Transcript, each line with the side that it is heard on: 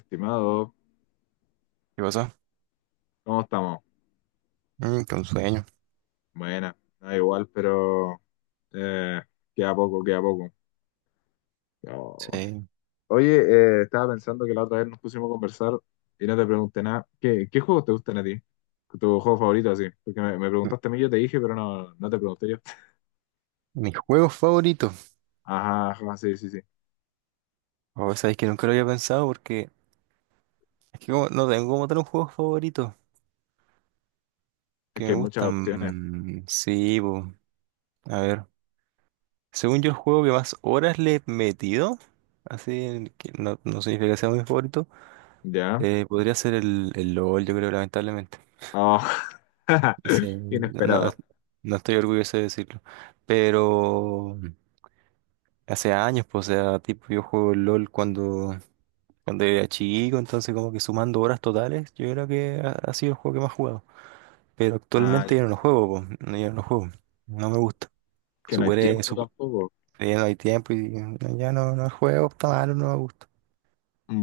left: Estimado,
right: ¿Qué pasó?
left: ¿cómo estamos?
right: Mm, que un sueño.
left: Buena, da igual, pero eh, queda poco, queda poco. Oh.
right: Sí.
left: Oye, estaba pensando que la otra vez nos pusimos a conversar y no te pregunté nada. ¿Qué juegos te gustan a ti? ¿Tu juego favorito así? Porque me
right: M-
left: preguntaste a mí, yo te dije, pero no, no te pregunté yo.
right: Mis juegos favoritos.
left: Ajá, ajá, sí, sí, sí.
right: O sabéis que nunca lo había pensado, porque no tengo como tal un juego favorito
left: Es
right: que
left: que
right: me
left: hay muchas opciones.
right: gustan. Mm, sí, po. A ver. Según yo, el juego que más horas le he metido, así, en que no significa que sea mi favorito,
left: ¿Ya?
right: podría ser el LOL, yo creo, lamentablemente.
left: Oh.
right: Sí,
left: Inesperado.
right: no estoy orgulloso de decirlo. Pero hace años, pues, o sea, tipo, yo juego LOL cuando. Cuando era chico, entonces como que sumando horas totales, yo creo que ha sido el juego que más he jugado. Pero
left: Ah,
right: actualmente
left: ya.
right: yo no lo juego, po, no, yo no lo juego. No me gusta.
left: Que no hay
right: Superé,
left: tiempo
right: sup-
left: tampoco.
right: ya no hay tiempo y no, ya no juego, está malo, no me gusta.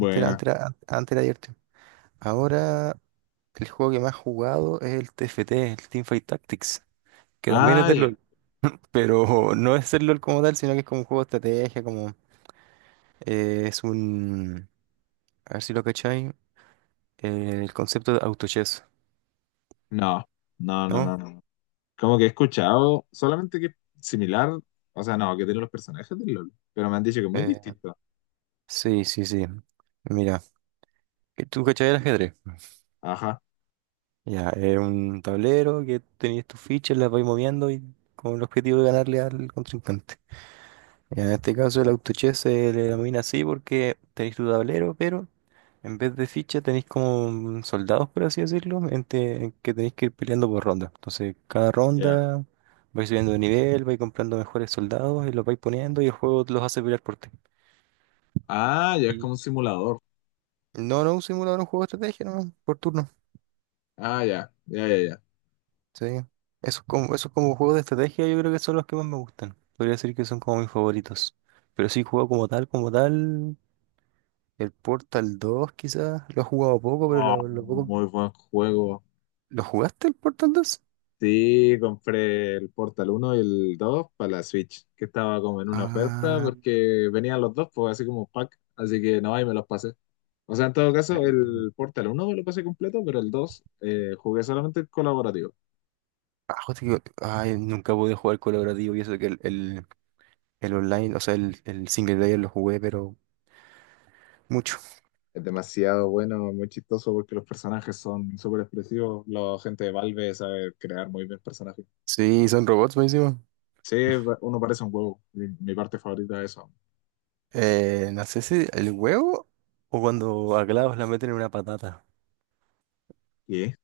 right: Antes era divertido. Ahora el juego que más he jugado es el TFT, el Teamfight Tactics, que también es
left: Ah,
right: del
left: ya.
right: LOL. Pero no es el LOL como tal, sino que es como un juego de estrategia, como es un... A ver si lo cacháis, el concepto de autochess,
left: No, no, no, no,
right: ¿no?
left: no. Como que he escuchado solamente que es similar, o sea, no, que tiene los personajes del LOL, pero me han dicho que es muy
right: Eh,
left: distinto.
right: Sí, sí, sí. Mira, ¿que tú cachai el ajedrez?
left: Ajá,
right: Ya, es un tablero que tenías tus fichas, las vais moviendo y con el objetivo de ganarle al contrincante. Ya, en este caso el autochess se le denomina así porque tenéis tu tablero, pero en vez de fichas tenéis como soldados, por así decirlo, en que tenéis que ir peleando por ronda. Entonces, cada
left: ya.
right: ronda vais subiendo de nivel, vais comprando mejores soldados y los vais poniendo y el juego los hace pelear por ti.
left: Ah, ya es como
right: Y-
left: un simulador.
right: No, no, un simulador, un juego de estrategia, no, por turno.
left: Ah, ya, ya, ya, ya.
right: Sí. Esos como juegos de estrategia yo creo que son los que más me gustan. Podría decir que son como mis favoritos. Pero sí, juego como tal, como tal. El Portal 2, quizás. Lo he jugado poco, pero
left: Oh,
right: lo poco...
left: muy buen juego.
right: ¿Lo jugaste el Portal 2?
left: Sí, compré el Portal uno y el 2 para la Switch, que estaba como en una oferta
right: Ah,
left: porque venían los dos, pues así como pack, así que no, ahí me los pasé. O sea, en todo caso,
right: eh,
left: el Portal uno me lo pasé completo, pero el 2 jugué solamente el colaborativo.
right: ah, ay, nunca pude jugar colaborativo, y eso que el online, o sea, el single player lo jugué, pero mucho.
left: Es demasiado bueno, muy chistoso porque los personajes son súper expresivos. La gente de Valve sabe crear muy bien personajes.
right: Sí, son robots buenísimo.
left: Sí, uno parece un huevo. Mi parte favorita de eso.
right: No sé si el huevo o cuando a Clavos la meten en una patata.
left: ¿Qué?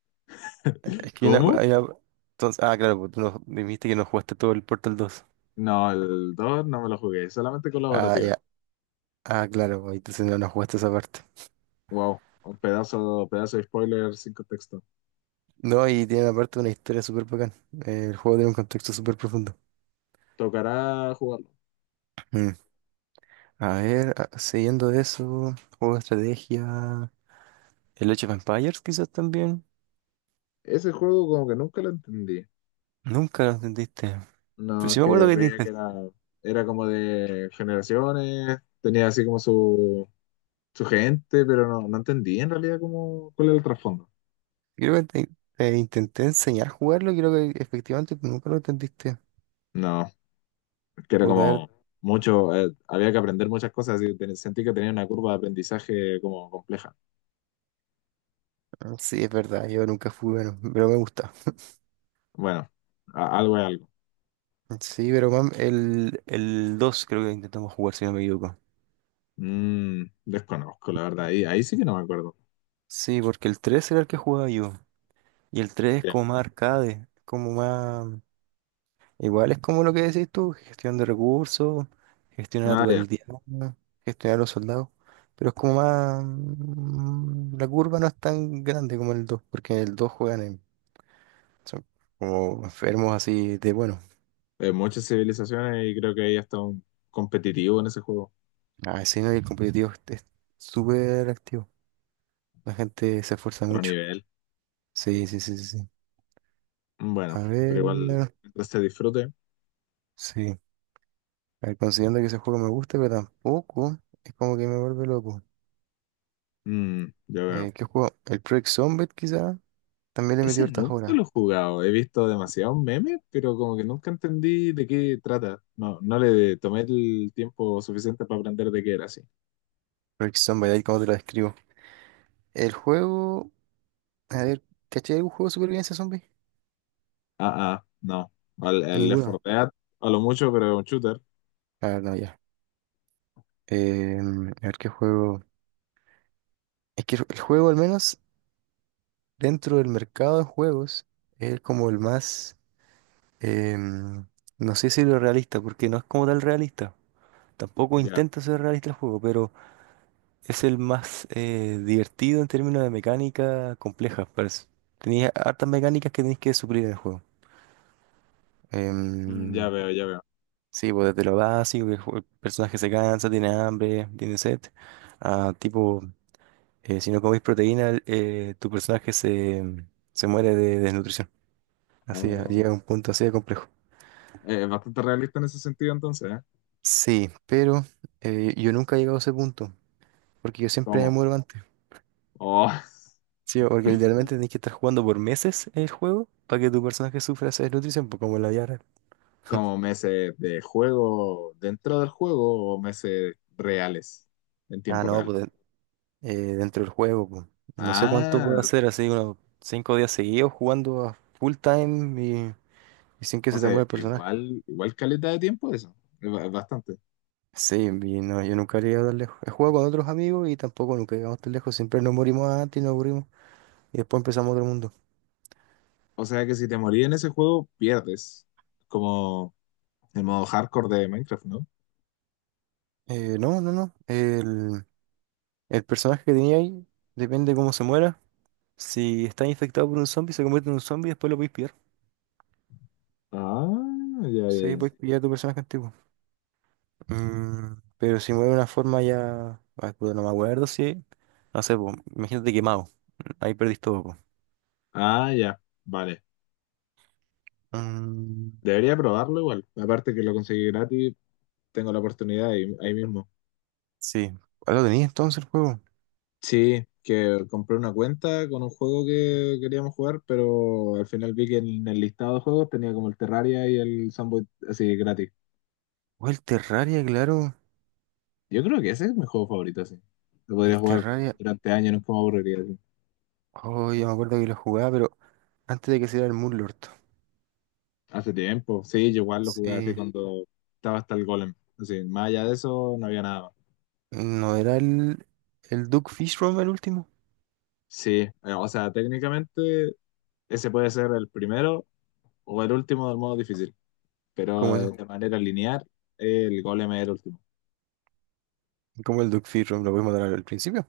right: Es que una-
left: ¿Cómo?
right: hay una- entonces, ah, claro, pues tú no, dijiste que no jugaste todo el Portal 2.
left: No, el 2 no me lo jugué, solamente
right: Ah,
left: colaborativa.
right: ya. Ah, claro, pues, entonces no, no jugaste esa parte.
left: Wow, un pedazo, pedazo de spoiler sin contexto.
right: No, y tiene aparte una historia súper bacán. El juego tiene un contexto súper profundo.
left: Tocará jugarlo.
right: Mm. A ver, siguiendo de eso, juego de estrategia. El Age of Empires quizás también.
left: Ese juego como que nunca lo entendí.
right: Nunca lo entendiste. Pero
left: No, es
right: sí me
left: que
right: acuerdo que te
left: veía que
right: intenté,
left: era como de generaciones, tenía así como su gente, pero no, no entendí en realidad cómo, cuál era el trasfondo.
right: creo que te intenté enseñar a jugarlo y creo que efectivamente tú nunca lo entendiste.
left: No, que era
right: Puta, a ver,
left: como mucho, había que aprender muchas cosas y sentí que tenía una curva de aprendizaje como compleja.
right: ah, sí, es verdad, yo nunca fui bueno, pero me gusta.
left: Bueno, algo es algo.
right: Sí, pero mam, el 2 creo que intentamos jugar, si no me equivoco.
left: Mm, desconozco, la verdad, ahí, ahí sí que no me acuerdo.
right: Sí, porque el 3 era el que jugaba yo. Y el 3 es
left: Ya,
right: como más arcade, como más... Igual es como lo que decís tú, gestión de recursos, gestionar a
left: ah,
right: tu
left: ya.
right: aldeano, gestionar a los soldados. Pero es como más... mm, la curva no es tan grande como el 2 porque en el 2 juegan en... Son como enfermos así de bueno.
left: Muchas civilizaciones y creo que ahí está un competitivo en ese juego,
right: Ah, sí, no, y el competitivo es súper activo. La gente se esfuerza
left: otro
right: mucho.
left: nivel.
right: Sí, sí, sí, sí. Sí.
left: Mm,
right: A
left: bueno, pero
right: ver,
left: igual, mientras se disfrute,
right: sí. A ver, considerando que ese juego me gusta, pero tampoco es como que me vuelve loco.
left: mm, yo veo.
right: ¿Qué juego? El Project Zombat, quizá. También le metí
left: Ese
right: hartas
left: nunca
right: horas.
left: lo he jugado. He visto demasiados memes, pero como que nunca entendí de qué trata. No, no le tomé el tiempo suficiente para aprender de qué era así.
right: Project Zombat, ahí como te lo describo. El juego. A ver, ¿cachai algún juego de supervivencia zombie?
left: Ah, ah, no. El Left 4
right: Ninguno.
left: Dead, a lo mucho, pero es un shooter.
right: Ah, no, ya. Eh, a ver qué juego. Es que el juego, al menos dentro del mercado de juegos, es como el más. em, no sé si lo realista, porque no es como tal realista. Tampoco
left: Ya,
right: intenta ser realista el juego, pero. Es el más divertido en términos de mecánica compleja, parece. Tenía hartas mecánicas que tenéis que suplir en el juego.
left: mm,
right: Em,
left: ya veo, ya veo.
right: sí, pues desde lo básico, que el personaje se cansa, tiene hambre, tiene sed, a tipo, si no coméis proteína, tu personaje se, se muere de desnutrición. Así,
left: Oh,
right: llega a un punto así de complejo.
left: es bastante realista en ese sentido entonces, ¿eh?
right: Sí, pero yo nunca he llegado a ese punto, porque yo siempre me
left: ¿Cómo?
right: muero antes.
left: Oh,
right: Sí, porque literalmente tenés que estar jugando por meses el juego para que tu personaje sufra esa desnutrición, pues como en la vida real.
left: ¿como meses de juego dentro del juego o meses reales, en
right: Ah,
left: tiempo
right: no,
left: real?
right: dentro del juego, pues. No sé cuánto puedo
left: Ah,
right: hacer, así unos 5 días seguidos jugando a full time y sin que
left: o
right: se te
left: sea,
right: mueva el personaje.
left: igual, igual caleta de tiempo eso. Es bastante.
right: Sí, y no, yo nunca he llegado tan lejos. He jugado con otros amigos y tampoco nunca llegamos tan lejos. Siempre nos morimos antes y nos aburrimos y después empezamos otro mundo.
left: O sea que si te morís en ese juego, pierdes. ¿Como el modo hardcore de Minecraft, no?
right: No, no, no. El personaje que tenía ahí depende de cómo se muera. Si está infectado por un zombie, se convierte en un zombie y después lo podéis pillar.
left: Ah, ya, ya,
right: Sí,
left: ya.
right: puedes pillar tu personaje antiguo. Mm, pero si mueve de una forma ya. Ah, puta, no me acuerdo si. No sé, po, imagínate quemado. Ahí perdiste todo, po.
left: Ah, ya. Vale.
right: Mm,
left: Debería probarlo igual. Aparte que lo conseguí gratis, tengo la oportunidad ahí, ahí mismo.
right: sí. ¿Cuál lo tenías entonces el juego?
left: Sí, que compré una cuenta con un juego que queríamos jugar, pero al final vi que en el listado de juegos tenía como el Terraria y el Sunboy así gratis.
right: O el Terraria, claro.
left: Yo creo que ese es mi juego favorito, así. Lo
right: El
left: podría jugar
right: Terraria.
left: durante años, no es como aburriría.
right: Oh, yo me acuerdo que lo jugaba, pero antes de que saliera el Moonlord.
left: Hace tiempo, sí, yo igual lo jugué así, sí,
right: Sí.
left: cuando estaba hasta el golem. Así, más allá de eso, no había nada más.
right: ¿No era el Duke Fishrom el último?
left: Sí, o sea, técnicamente ese puede ser el primero o el último del modo difícil, pero
right: ¿Cómo eso?
left: de manera lineal, el golem es el último.
right: ¿Cómo el Duke Fishrom lo puedes matar al principio?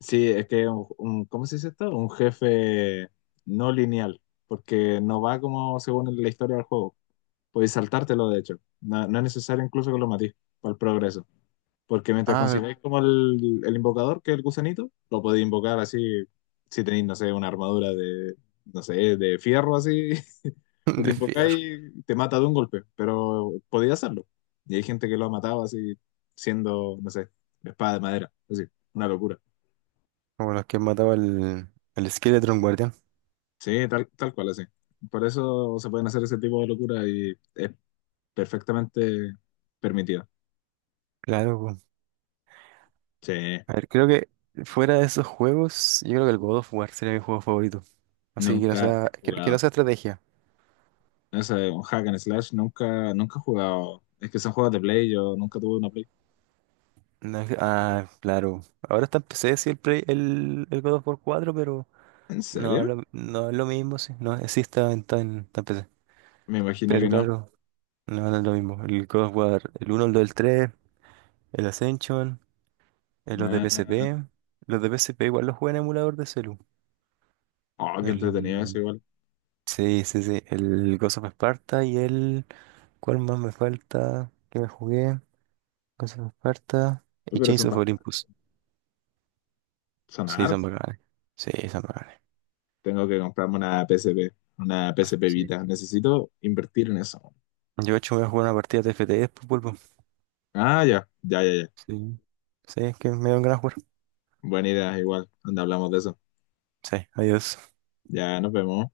left: Sí, es que ¿cómo se dice esto? Un jefe no lineal, porque no va como según la historia del juego. Puedes saltártelo, de hecho. No, no es necesario incluso que lo matís para el progreso. Porque mientras
right: Ah,
left: consigáis como el invocador, que es el gusanito, lo podéis invocar así, si tenéis, no sé, una armadura de, no sé, de fierro así, y lo
right: de Fear.
left: invocáis, te mata de un golpe, pero podéis hacerlo. Y hay gente que lo ha matado así, siendo, no sé, espada de madera, así, una locura.
right: Como los que mataba el Skeleton Guardián.
left: Sí, tal, tal cual, así. Por eso se pueden hacer ese tipo de locura y es perfectamente permitido.
right: Claro, po.
left: Sí,
right: A ver, creo que fuera de esos juegos, yo creo que el God of War sería mi juego favorito. Así
left: nunca he
right: que no
left: jugado.
right: sea estrategia.
left: Ese un hack and slash, nunca, nunca he jugado. Es que son juegos de Play, yo nunca tuve una Play.
right: No es- ah, claro. Ahora está en PC, sí, el God of War 4, pero
left: ¿En
right: no,
left: serio?
right: no es lo mismo, sí. No, sí está en PC.
left: Me imagino
right: Pero
left: que no.
right: claro, no, no es lo mismo. El God of War, el uno, el 2, el 3, el Ascension, los de PSP. Los de PSP igual los juegan en emulador de celu.
left: Ah, oh, qué entretenido eso igual.
right: Sí, sí, sí. El Ghost of Sparta y el... ¿Cuál más me falta? ¿Qué me jugué? Ghost of Sparta
left: Uy,
right: y
left: pero
right: Chains
left: son
right: of
left: bastante,
right: Olympus.
left: son
right: Sí, son
left: hartos.
right: bacanes. Sí, son bacanes.
left: Tengo que comprarme una PSP, una PSP
right: Sí.
left: Vita. Necesito invertir en eso.
right: Yo, de hecho, voy a jugar una partida de FTS, pues, vuelvo.
left: Ah, ya, ya, ya, ya.
right: Sí. Sí, es que me dan ganas de jugar.
left: Buena idea, igual. Donde hablamos de eso.
right: Sí, adiós.
left: Ya, nos vemos.